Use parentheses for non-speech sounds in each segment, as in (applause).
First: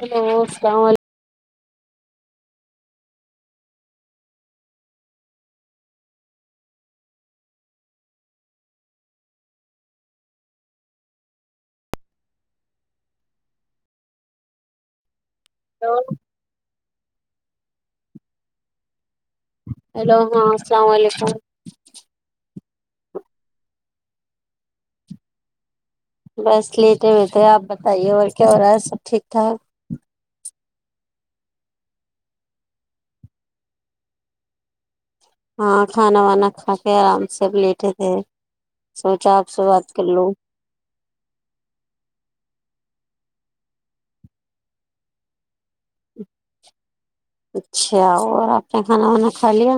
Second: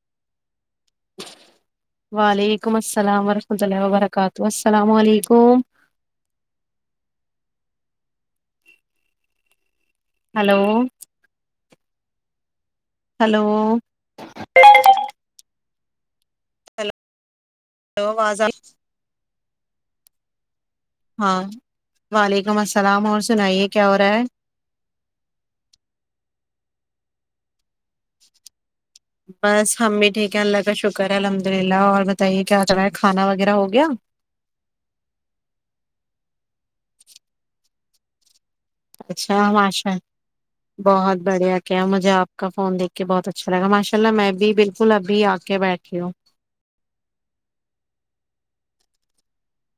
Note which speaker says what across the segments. Speaker 1: hello اللام
Speaker 2: وعلیکم السلام وورحمۃ اللہ وبرکاتہ السلام علیکم ہلو ہلو
Speaker 1: تو
Speaker 2: وہ آواز آ
Speaker 1: ہیلو ہاں السلام علیکم
Speaker 2: ہاں وال وعلیکم السلام اور سنائیے کیا ہو رہا ہے
Speaker 1: بس لیٹے ہوئے تھے آپ تیے اور کیا ہو رہا ہے سب ٹھیک ٹھاک
Speaker 2: کیا اللہ کا شکر ہے الحمد للہ اور بتائیے کیا کر رہا ہے کھانا وغیرہ ہو گیا
Speaker 1: ہاں کھانا وانا کھا کے آرام سے اب لیٹے تھے سوچا آپ سے بات
Speaker 2: اچھااشا
Speaker 1: کر لوں
Speaker 2: بہت بڑھیا کیا مجھے آپ کا فون دیکھ بہت اچھا لگا ماشاء اللہ میں بھی بالکل ابھی آ کے بیٹھھی ہوں
Speaker 1: اچھا اور آپ نے کھانا وانا کھا لیا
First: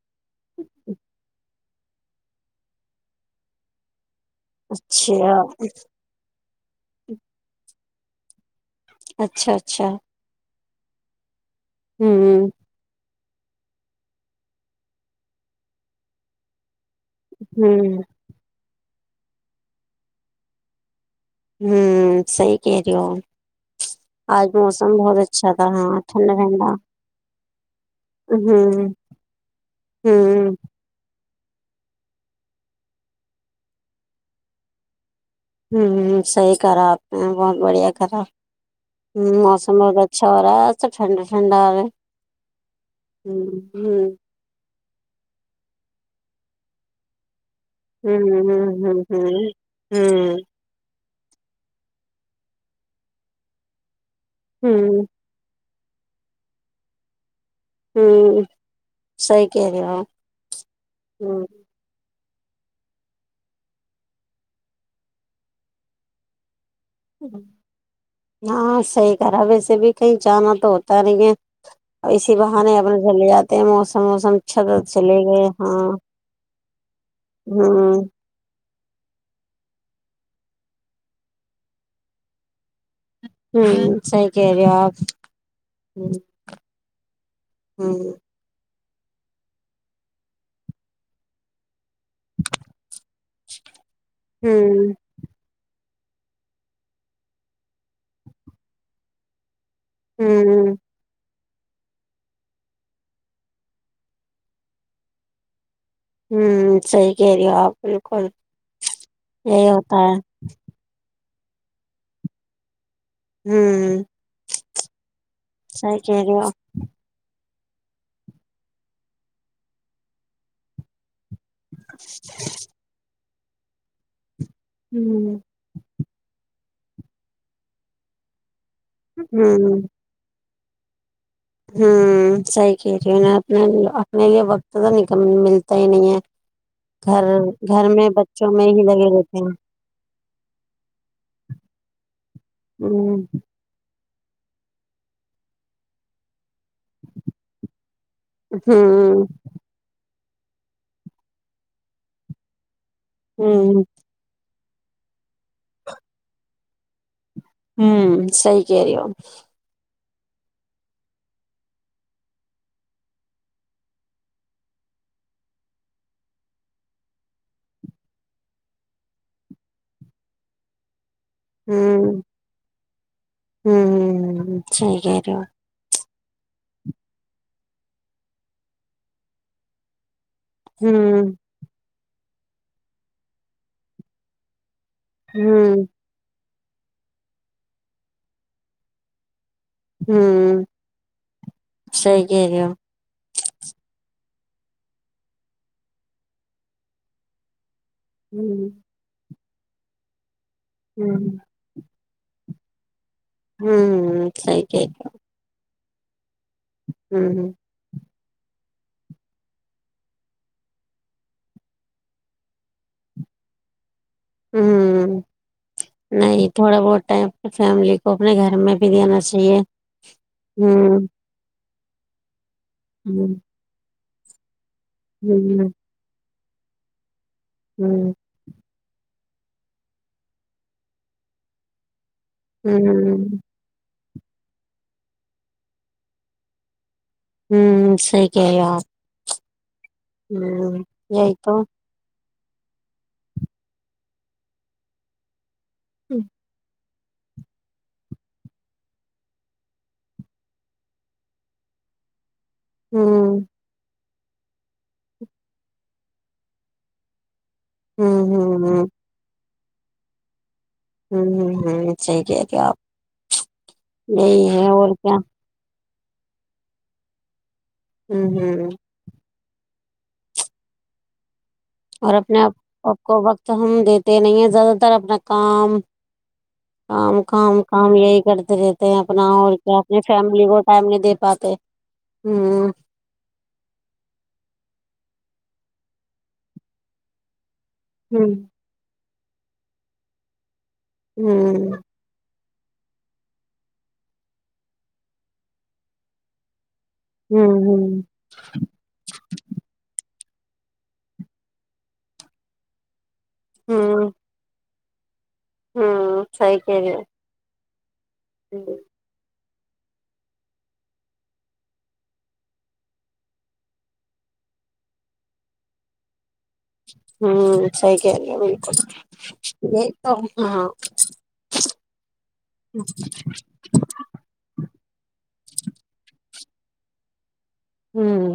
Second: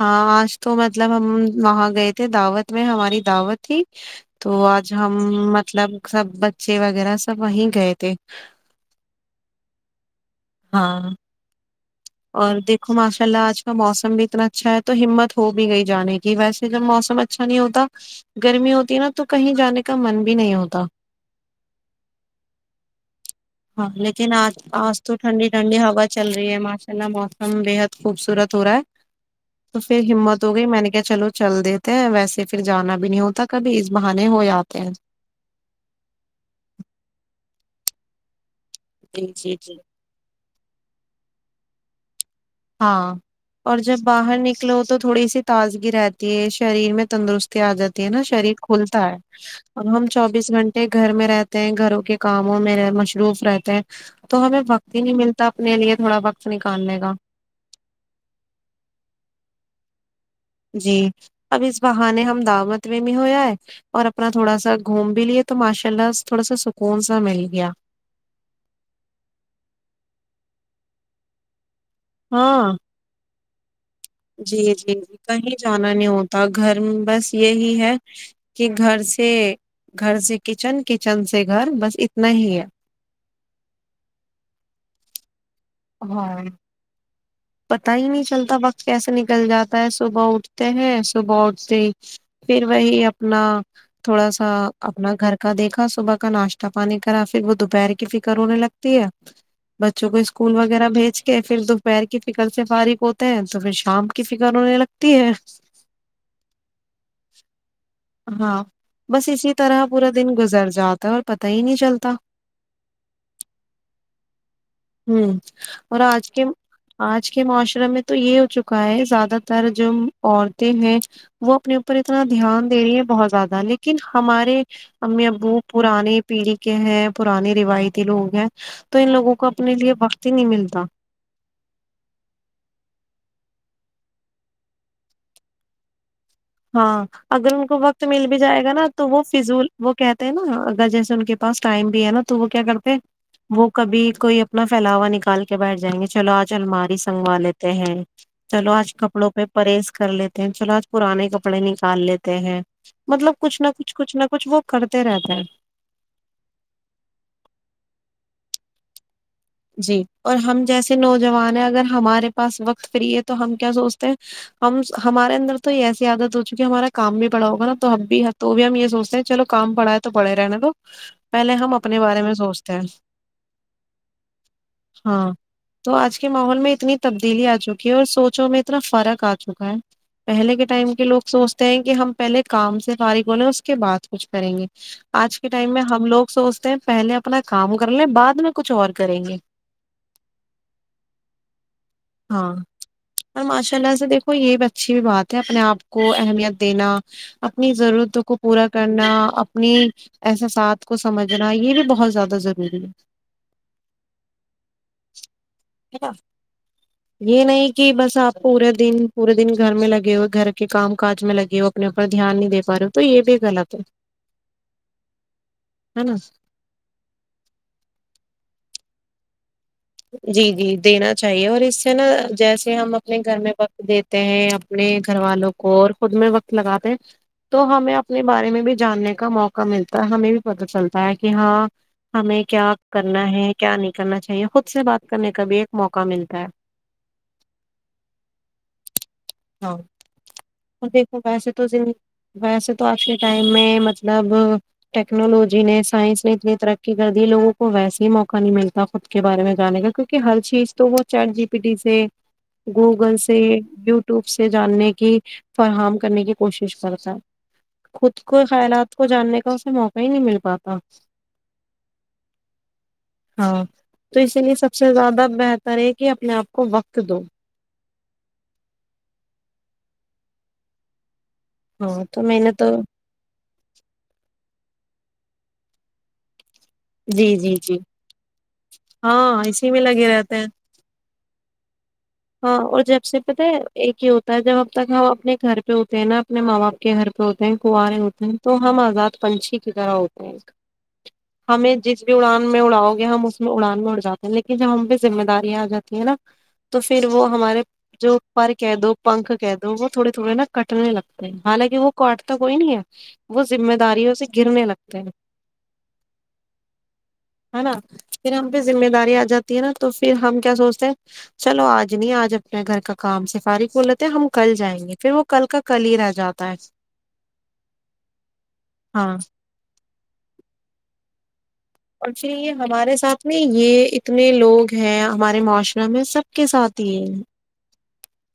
Speaker 2: ہاں آج تو مطلب ہم وہاں گئے تھے دعوت میں ہماری دعوت تھی تو آج ہم
Speaker 1: اچھا
Speaker 2: مطلب سب بچے وغیرہ سب وہیں گئے تھے ت (inaudible)
Speaker 1: اچھا اچھا (inaudible)
Speaker 2: ہاں (inaudible)
Speaker 1: ہوں
Speaker 2: اور دیکھو ما چلا آج کا موسم بھی اتنا اچھا ہے تو ہمت ہو بھی گئی جانے کی ویسے جب موسم اچھا نہیں ہوتا
Speaker 1: ہوں
Speaker 2: گرمی ہوتی نا تو تو کہیں جانے کا من بھی نہیں ہوتا
Speaker 1: ہوں سی کہہ رہی ہو
Speaker 2: ہاں لیکن آج
Speaker 1: موسم
Speaker 2: آج تو
Speaker 1: بہت
Speaker 2: ٹھنڈی
Speaker 1: اچھا تھا
Speaker 2: ٹھنڈی
Speaker 1: ہاں
Speaker 2: ہوا
Speaker 1: ٹھنڈا
Speaker 2: چل رہی ہے
Speaker 1: ٹھنڈا
Speaker 2: ماشاء اللہ موت ہم بے حد (inaudible) خوبصورت ہو رہا ہے
Speaker 1: ہوں
Speaker 2: تو پھر ہمت
Speaker 1: ہوں
Speaker 2: ہو گئی میں نے کیا چلو چل دیتے ہیں ویسے پھر جانا بھی نہیں ہوتا کبھی اس بہانے ہو جاتے ہیں
Speaker 1: ہوں ہ صحیح کرا آپ نے بہت بڑھیا کرا
Speaker 2: جی
Speaker 1: ہ
Speaker 2: جی جی
Speaker 1: موسم بہت اچھا ہو باسا ٹھنڈا ٹھنڈا آ رہ
Speaker 2: ہاں اور جب باہر نکلو تو تو تھوڑی سی تازگی رہتی ہے شریر میں تندرست آ جاتی ہے نا شریر
Speaker 1: ہوں ہوں
Speaker 2: کھلتا ہے اب ہم چوبیس گھنٹے گھر میں رہتے ہیں گھروں کے کاموں میں مصروف رہتے ہیں تو ہمیں بھکتی
Speaker 1: ہوں
Speaker 2: نہیں ملتا اپنے لیے تھوڑا وقت نکالنے گا
Speaker 1: ہوں سی کہ رہےو (inaudible)
Speaker 2: جی اب اس بہانے ہم دوت بھی بھی ہویا ہے اور اپنا تھوڑا سا گھوم بھی لیے تو ماشاء اللہ تھوڑا سا س
Speaker 1: ہاں صحی کرا ویسے بھی کئی چانا تو ہوتا نہیں ہے اور اسی
Speaker 2: ہاں
Speaker 1: بہانے اپنا جلیا ت مو
Speaker 2: جی جی جی کہیں جانا نہیں ہوتا گھر بس یہی ہے
Speaker 1: ہوں
Speaker 2: کہ گھر سے گھر سے کچن کچن سے گھر بس اتنا ہی ہے
Speaker 1: ہوں سح کہ رہیے آپ ہوں
Speaker 2: ہاں پتا ہی نہیں چلتا بق کیسے نکل جاتا ہے صبح اٹھتے ہیں صبح اٹھتے ہی پھر وہی نہ تھوڑا سا
Speaker 1: ہوں
Speaker 2: اپنا گھر کا دیکھ ا صبح کا ناشتہ پانی کرا پھر وہ دوپہر کی فکر ہونے لگتی ہے بچوں کو اسکول
Speaker 1: ہوں
Speaker 2: وغیرہ بھیج کے پھر دوپہر کی فکر سے فارغ ہوتے ہیں تو پھر شام کی فکر ہونے لگتی ہے
Speaker 1: ہوں سی کہہ رہی ہو آپ بالکل
Speaker 2: ہاں بس اسی
Speaker 1: یہی
Speaker 2: طرح
Speaker 1: ہوتا
Speaker 2: پورا
Speaker 1: ہے
Speaker 2: دن گزر جات ہوتا اور پتا ہی نہیں چلتا
Speaker 1: ہ (unintelligible)
Speaker 2: ہوں اور آج کے آج کے معاشرے میں تو یہ ہو چکا ہے زیادہ تر جو عورتیں ہیں وہ اپنے اوپر اتنا دھیان د رہی ہے بہت زیادہ لیکن ہمارے امی
Speaker 1: ہوں
Speaker 2: ابو پررانانی پیڑھی کے ہے پرانی روایتی لوگ ہیں تو ان لوگوں کا اپنے
Speaker 1: ہوں
Speaker 2: لیے بکتی نہیں ملتی کتا
Speaker 1: ہوں صحیح کہہ رہی ہوں اپنے اپنے لیے وقت تو نہیں ملتا ہی نہیں ہے
Speaker 2: ہاں
Speaker 1: گھر
Speaker 2: اگر ان کو
Speaker 1: گھر
Speaker 2: وقت
Speaker 1: میں
Speaker 2: مل بھی
Speaker 1: بچوں
Speaker 2: جائے
Speaker 1: میں
Speaker 2: گا
Speaker 1: ہی
Speaker 2: نا تو
Speaker 1: لگے
Speaker 2: وہ
Speaker 1: رہتے ہیں
Speaker 2: فضول وہ کہتے ہیں نا اگر جیسے ان کے پاس ٹائم بھی ہے نا تو وہ کیا کرتے
Speaker 1: ہوں
Speaker 2: وہ کبھی کوئی اپنا فھیلاوا نکال کے بیٹھ جائیں گے چلو آج جلماری سنگوا لیتے ہیں چلو آج
Speaker 1: ہوں
Speaker 2: کپڑوں پہ پرہیز کر لیتے دین چو آج پرانے ک کپڑے نکال لیتے ہیں مطلب کچھ نہ
Speaker 1: ہوں
Speaker 2: کچھ کچھ نہ کچھ وہ کرتے رہتے ہیں
Speaker 1: ہوں سی کہہ رہی ہو
Speaker 2: جی اور ہم جیسے نوجوان ہیں اگر ہمارے پاس وقت فری ہے تو ہم کیا سوچتے ہیں ہم ہمارے اندر تو ایسی عادت ہو چکی ہمارا کام بھی پڑا ہوگا نا تو ہمب بھی تو بھی ہم یہ سوچتے ہیں چلو کام پڑا ہے تو بڑے رہنے تو پہلے ہم اپنے
Speaker 1: ہوں
Speaker 2: بارے میں سوچتے ہیں
Speaker 1: ہ ٹھیک
Speaker 2: ہاں
Speaker 1: ہے (inaudible)
Speaker 2: تو آج کے ماحول میں اتنی تبدیلی آ چکی ہے اور سوچوں میں اتنا فرق آ چکا ہے پہلے کے ٹائم کے لوگ
Speaker 1: ہوں
Speaker 2: سوچتے ہیں کہ ہم پہلے کام سے فارغ ہونے اس کے بعد کچھ کریں گے آج کے ٹائم میں
Speaker 1: ہوں
Speaker 2: ہم لوگ سو پہلے اپنا کام کر لیں بعد میں کچھ اور کریں گے
Speaker 1: ہوں صحی کہ
Speaker 2: ہاں
Speaker 1: رہی ہو
Speaker 2: اور ماشاء اللہ سے دیکھو یہ بھی اچھی بات ہے اپنے آپ کو اہمیت دینا اپنی ضرورتوں کو پورا
Speaker 1: ہوں
Speaker 2: کرنا نہیں (inaudible) ایسا ساتھ کو
Speaker 1: ہوں
Speaker 2: سمجھنا یہ بھی بہت زیادہ ب ضروری (inaudible)
Speaker 1: ہوں صحی کہ
Speaker 2: ا (inaudible) یہ نہیں کہ بس آپ پورے دن پورے دن گھر میں لگے ہوئے گھر کے کام کاج میں لگے ہو اپنے اوپر دھیان نہیں دے پا رہے ہو تو یہ بھی غلط ہے
Speaker 1: ہ
Speaker 2: ہے نا
Speaker 1: نہیں تھوڑا بہت ہے اپنی فیملی کو اپنے گھر میں بریان چاہیے (unintelligible)
Speaker 2: جی جی
Speaker 1: ہوں
Speaker 2: دینا چاہیے اور اس نا جیسے ہم اپنے
Speaker 1: ہوں
Speaker 2: گھر میں وقت دیتے ہیں اب (unintelligible) اپنے گھر والوں
Speaker 1: ہوں
Speaker 2: کو اور خود میں وقت لگاتے تو ہمیں
Speaker 1: ہوں
Speaker 2: اپنے بارے میں بھی جاننے کا موقع ملتا ہے ہمیں بھی پت چلتا ہے کہ ہاں ہمیں کیا
Speaker 1: ہوں
Speaker 2: کرنا ہے کیا نہیں کرنا چاہیے خود سے بات کرنے کا بھی ایک موقع ملتا ہے
Speaker 1: ہوں صحی کہ رہی ہو آپ
Speaker 2: ہاں
Speaker 1: ہوں
Speaker 2: ہ دیکھو
Speaker 1: یہی
Speaker 2: ویسے تو ویسے تو آج کے ٹائم میں مطلب ٹیکنالوجی جی نے
Speaker 1: ہوں
Speaker 2: سائنس نے اتنی طرق کرد لگوں کو ویسے ہی موقع نہیں ملتا خود کے بارے میں جانے گا کیونکہ ہر چیز تو وہ چیٹ جی پی ڈی سے گوگل سے
Speaker 1: ہوں
Speaker 2: و (unintelligible) وپ سے جاننے کی فراہم کرنے کی کوشش کرتا خود
Speaker 1: ہوں
Speaker 2: کو
Speaker 1: ہوں
Speaker 2: خیالات کو جاننے کا موق ہی نہیں مل پا
Speaker 1: ہوں ہوں ہوں صحیح کہ تھے آپ
Speaker 2: ہاں تو اسی
Speaker 1: یہی
Speaker 2: لیے
Speaker 1: ہے
Speaker 2: سب سے
Speaker 1: اور کیا
Speaker 2: زیادہ بہتر کریں کہ اپنے آپ کو وقت دو
Speaker 1: ہوں ہوں
Speaker 2: ہاں
Speaker 1: اور
Speaker 2: تو میں
Speaker 1: اپنےپ
Speaker 2: نے تو
Speaker 1: کو وقت ہم دیتے نہیں ہیں زیادہ طر اپنا کام (unintelligible) کام
Speaker 2: جی جی
Speaker 1: کام
Speaker 2: جی
Speaker 1: کام یہی کرتے رہتے ہیں اپنا
Speaker 2: ہاں
Speaker 1: اور
Speaker 2: اسی
Speaker 1: کیا
Speaker 2: میں
Speaker 1: اپنی
Speaker 2: لگے رہتے ہیں
Speaker 1: فیملی کو ٹائم نہیں دے پاتے
Speaker 2: ہاں
Speaker 1: ہوں
Speaker 2: اور جب سے پتا ہے ایک ہی ہوتا ہے جب ہمب تک ہو اپنے گھر پہ ہوتے ہیں نا اپنے ماں باپ کے گھر پہ ہوتے کنوے ہوتے ہیں
Speaker 1: ہوں
Speaker 2: تو ہم آزاد پنچھی کی طرح ہوتے ہیں ایک
Speaker 1: ہوں
Speaker 2: ہمیں جس بھی اڑان میں اڑاؤ گے ہم اس میں اڑان میں اڑ جاتے ہیں لیکن جب ہم پ بھی ذمہ دارییا آ جاتی ہے نا تو پھر وہ
Speaker 1: ہوں
Speaker 2: ہمارے
Speaker 1: ہوں
Speaker 2: جو پر کہہ دو پنکھ کہہ دو وہ تھوڑے تھوڑے نا کٹنے لگتے ہیں حالانکہ وہ کاٹ تو کوئی نہیں ہے وہ ذمہ
Speaker 1: ہوں
Speaker 2: داریوں سے گرنے لگتا تو (unintelligible)
Speaker 1: ہوں سی کہ رہے
Speaker 2: ہے نا پ ہم
Speaker 1: ہو
Speaker 2: پہذمہ داری آ جات نا تو پھر ہم کیا سوچتے ہیں چلو آج نہیں آج اپنے گھر کا کام سفارغ بول رہتے ہیں ہم کل جائیں گے پھر وہ کل کا کل ہی رہ جاتا ہے
Speaker 1: ہ سی کہ رہ گ بالکل
Speaker 2: ہاں
Speaker 1: یہ تو ہ
Speaker 2: اور پھر یہ ہمارے ساتھ میں یہ اتنے لوگ ہیں ہمارے معاشرہ میں سب کے ساتھ ہی (unintelligible)
Speaker 1: ہمم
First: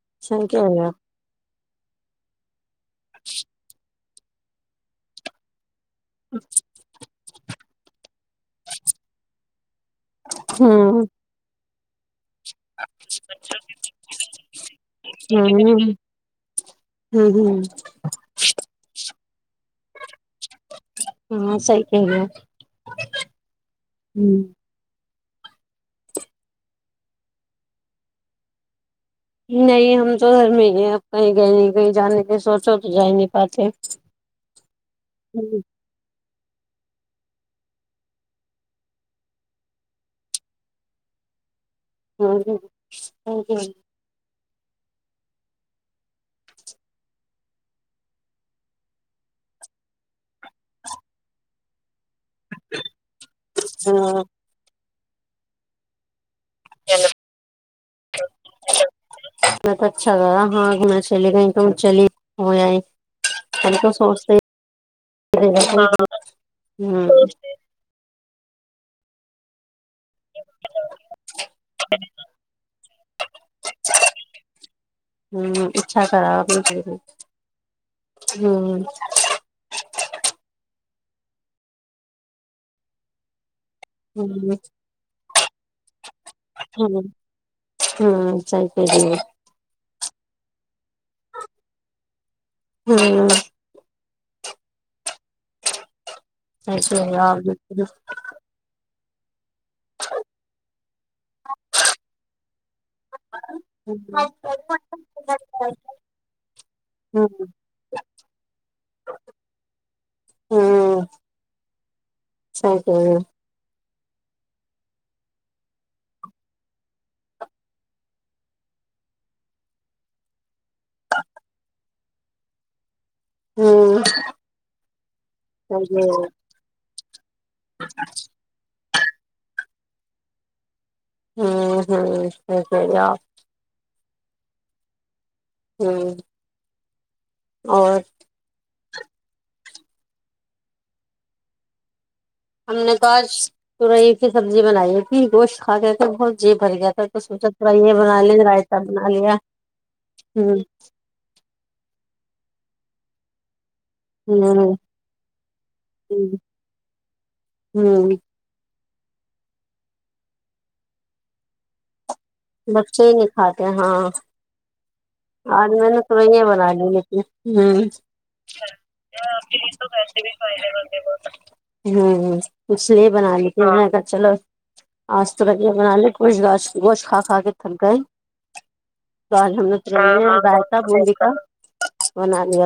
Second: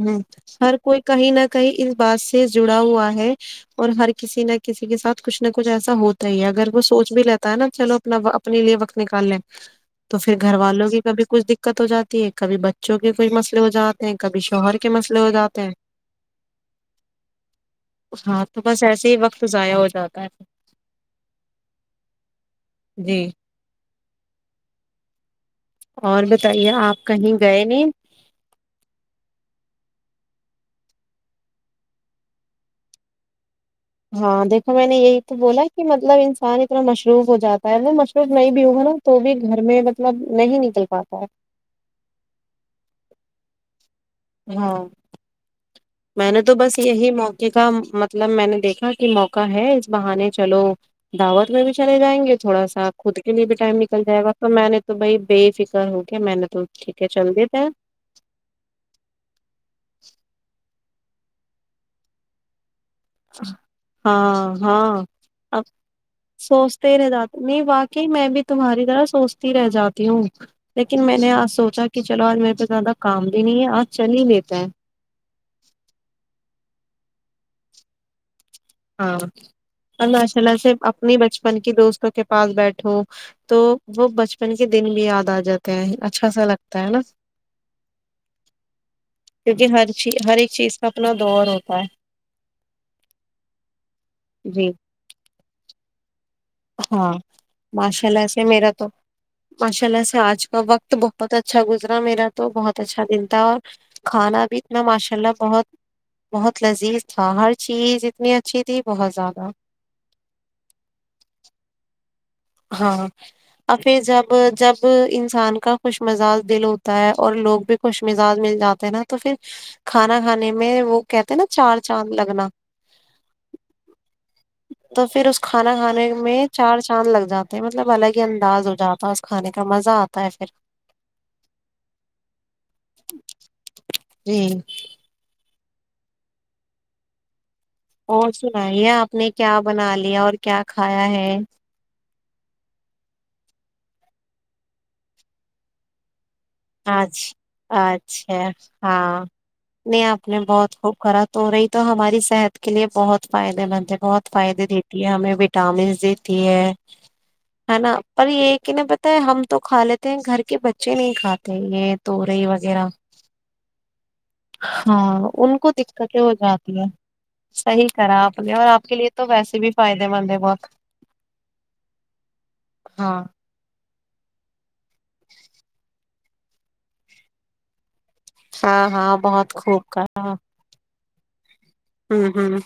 Speaker 2: ہمم ہر کوئی کہیی نہ کہیی اس بات سے جڑا ہوا ہے اور ہر کسی نہ کسی کے ساتھ کچھ نہ کچھ ایسا ہوتا ہی ہے اگر وہ سوچ بھی لیتا ہے نا چلو اپنا اپنے لیے وقت نکال لیں تو پھر گھر والوں کی
Speaker 1: ہوں
Speaker 2: کبھی کچھ دک دقعت ہو جاتی ہے کبھی بچوں کے کوئی مسلے ہو جاتے ہیں کبھی شہر کے مسئلے ہو جاتے ہیں
Speaker 1: ہوں ہوں ہوں
Speaker 2: ہاں تو بس ایسے ہی وقت ضائع ہو جاتا ہے
Speaker 1: ہمم صحیح کہہ رہی ہو اپ
Speaker 2: جی
Speaker 1: ہمم
Speaker 2: اور بتائیے آپ کہیں گئے نہیں
Speaker 1: نہیں ہم تو گھر میں ہی ہیں اب کہیں گئے نہیں کہیں جانے کی سوچو تو جا نہیں پاتے
Speaker 2: ہاں دیکھو میں نے یہی تو
Speaker 1: ہوں
Speaker 2: بولا کہ مطلب انسان اتنا مشروف ہو جاتا ہے وہ مشروف نہیں بھی ہوگا نا تو بھی گھر میں مطلب نہیں نکل پاتا ہے
Speaker 1: (inaudible)
Speaker 2: ہممم میں نے تو بس یہی موقع کا مطلب میں نے دیکھا کہ موقع ہے اس بہانے چلو دعوت میں بھی چلے جائیں گے تھوڑا سا خود کے لیے بھی ٹائم نکل جائے گا تو میں نے تو تو بائی بے فکر ہو کے میں نے تو ٹھیک ہے چل دیتے ہیں
Speaker 1: میں تو اچھا گا ہاں گھ (inaudible) چلے گئے تو چلی ہو جیں
Speaker 2: ہاں ہاں
Speaker 1: ہوں
Speaker 2: اب سوچتے رہ
Speaker 1: ہوں
Speaker 2: جاتے نہیں واقعی میں بھی تمہاری طرح سوچتی رہ جاتی ہوں لیکن میں نے آج سوچا کہ چلو آج میرے پہ زیادہ کام بھی نہیں ہے آج چل ہی لیتے ہے
Speaker 1: اچھا کرا آپ نے ہوں ہوں
Speaker 2: ہاں اور ماشاءاللہ سے اپنی بچپن کی دوستوں کے پاس بیٹھوں تو وہ بچپن کے دن بھی یاد آ ج جاتے ہے اچھا سا لگتا نا
Speaker 1: ہمم ہمم صحیح کہہ رہی ہو
Speaker 2: کیونکہ ہر ہر ایک چیز کا اپنا دور ہوتا ہے
Speaker 1: ہمم
Speaker 2: جی
Speaker 1: صحیح کہہ رہے
Speaker 2: ہاں
Speaker 1: ہو آپ بالکل
Speaker 2: ماشاء اللہ سے میرا تو ماشاء اللہ سے آج کا وقت بہت اچھا گزرا میرا تو بہت اچھا دل تھا اور کھانا بھی اتنا ماشاء اللہ بہت بہت لذیذ تھا
Speaker 1: ہوں
Speaker 2: ہر چیز اتنی اچھی تھی بہت زیادہ
Speaker 1: ہوں صحیح کہہ رہے
Speaker 2: ہاں پھر جب جب انسان کا خوش مزاج دل ہوتا ہے اور لوگ بھی خوش مزاج مل جاتے نا تو پھر کھانا کھانے میں وہ کہتے ہیں نا چار چاند لگنا
Speaker 1: ہو ہوں صحیح
Speaker 2: تو پھر اس کھانا
Speaker 1: کہہ رہے
Speaker 2: کھانے
Speaker 1: ہو
Speaker 2: میں چار چ شان لگتا جاتے ہیں مطلب الگ ہی انداز ہو جاتا ہے اس کھانے سے کا مزہ آتا ہے پھر
Speaker 1: ہوں ہوںحییا
Speaker 2: جی
Speaker 1: ہوں
Speaker 2: اور سنائیے آپ آپ نے کیا بنا لیا اور کیا کھایا ہے
Speaker 1: ہم نے تو آج تورئی کی سبزی بنائی تھی گوشت کھا کے کے بہت جی بھر گیا تھا
Speaker 2: آج
Speaker 1: تو سوچا تھوڑا یہ بنا لیں
Speaker 2: اچھا
Speaker 1: رائتا بنا
Speaker 2: ہاں
Speaker 1: لیا
Speaker 2: نہیں آپ نے
Speaker 1: ہوں
Speaker 2: بہت خوب خا تو رہی تو ہماری صحت کے لیے بہت فائدے مند بہت فائدے
Speaker 1: ہوں
Speaker 2: دیتی ہے ہمیں وٹامنس دیتی ہے ہے نا
Speaker 1: ہوں
Speaker 2: پر یہ کہ ن ہم تو کھا لیتے ہیں گھر کے بچے نہیں کھاتے تو یہ توری وغیرہ
Speaker 1: بچے ہی نہیں کھاتے ہاں
Speaker 2: ہاں ان کو
Speaker 1: اورج میں
Speaker 2: دقتیں ہو
Speaker 1: نےو بنا
Speaker 2: جاتی ہے
Speaker 1: لی ت
Speaker 2: صحیح کرا آپ نے اور آپ کے لیے تو ویسے بھی فائدے مند ہے بہت
Speaker 1: اس لیے
Speaker 2: ہاں
Speaker 1: بنا لی ت چلو آج تو ب یہ بنا لے کچھ گاچھ گوشھ کھا کھا کے تھک گئے
Speaker 2: ہاں ہاں بہت خوب کا
Speaker 1: (unintelligible) امیریکہ
Speaker 2: ہوں ہوں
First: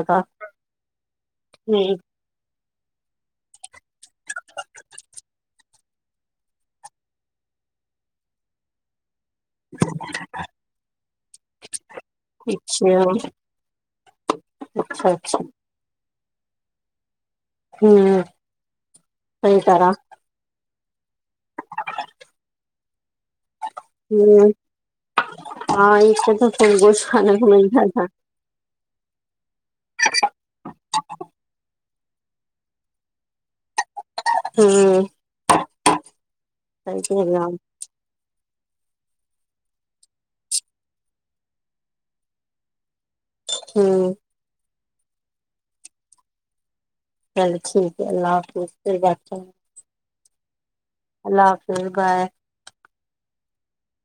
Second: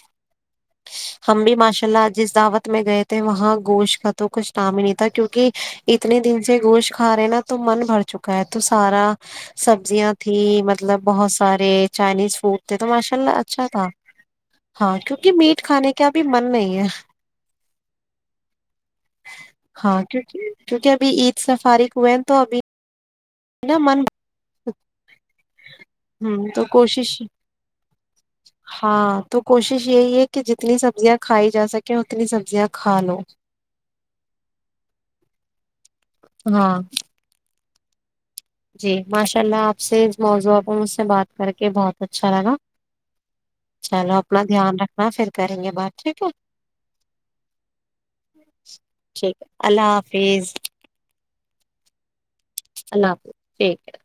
Speaker 2: ہم بھی ماشاء
Speaker 1: ہوں
Speaker 2: اللہ جس دعوت میں گئے تھے وہاں گوشت کا تو کچھ نام ہی نہیں تھا کیونکہ اتنے دن سے گوشت کھا رہے ہیں نا تو من بھر چکا ہے تو سارا سبزیاں تھھی مطلب بہت سارے چائنیز فوڈ تھے تو
Speaker 1: اچھا
Speaker 2: ماشاء اللہ اچھا تھا ہاں
Speaker 1: اچھا
Speaker 2: کیونکہ
Speaker 1: اچھا
Speaker 2: میٹ کھانے کا ابھی من نہیں ہے
Speaker 1: ہوں صحیح کرا
Speaker 2: ہاں کیونکہ کیونکہ ابھی عید سے فارغ ہوئے ہیں تو ابھی نا من
Speaker 1: ہوں ہاں اس سے
Speaker 2: ہمم تو
Speaker 1: سب کچھ
Speaker 2: کوشش
Speaker 1: کھانے کو ملتا تھا
Speaker 2: ہاں تو کوشش یہی ہے کہ جتنی سبزیاں کھائی جا سک کیا کرے سبزیاں کھا لو
Speaker 1: ہمم
Speaker 2: ہاں
Speaker 1: صحیح کہہ رہے ہیں اپ
Speaker 2: جی ماشاء اللہ آپ سے اس موضوعہ کو مجھ سے بات کر کے بہت اچھا لگا
Speaker 1: ہوں
Speaker 2: چلو اپنا دھیان رکھ ہاں پھر کریں گے بات ٹھیک ہے
Speaker 1: چلو ٹھیک ہے اللہ حافظ پھر بات
Speaker 2: فیذ
Speaker 1: اللہ حافظ بائے
Speaker 2: اللہ حافظ ٹھیک کیئر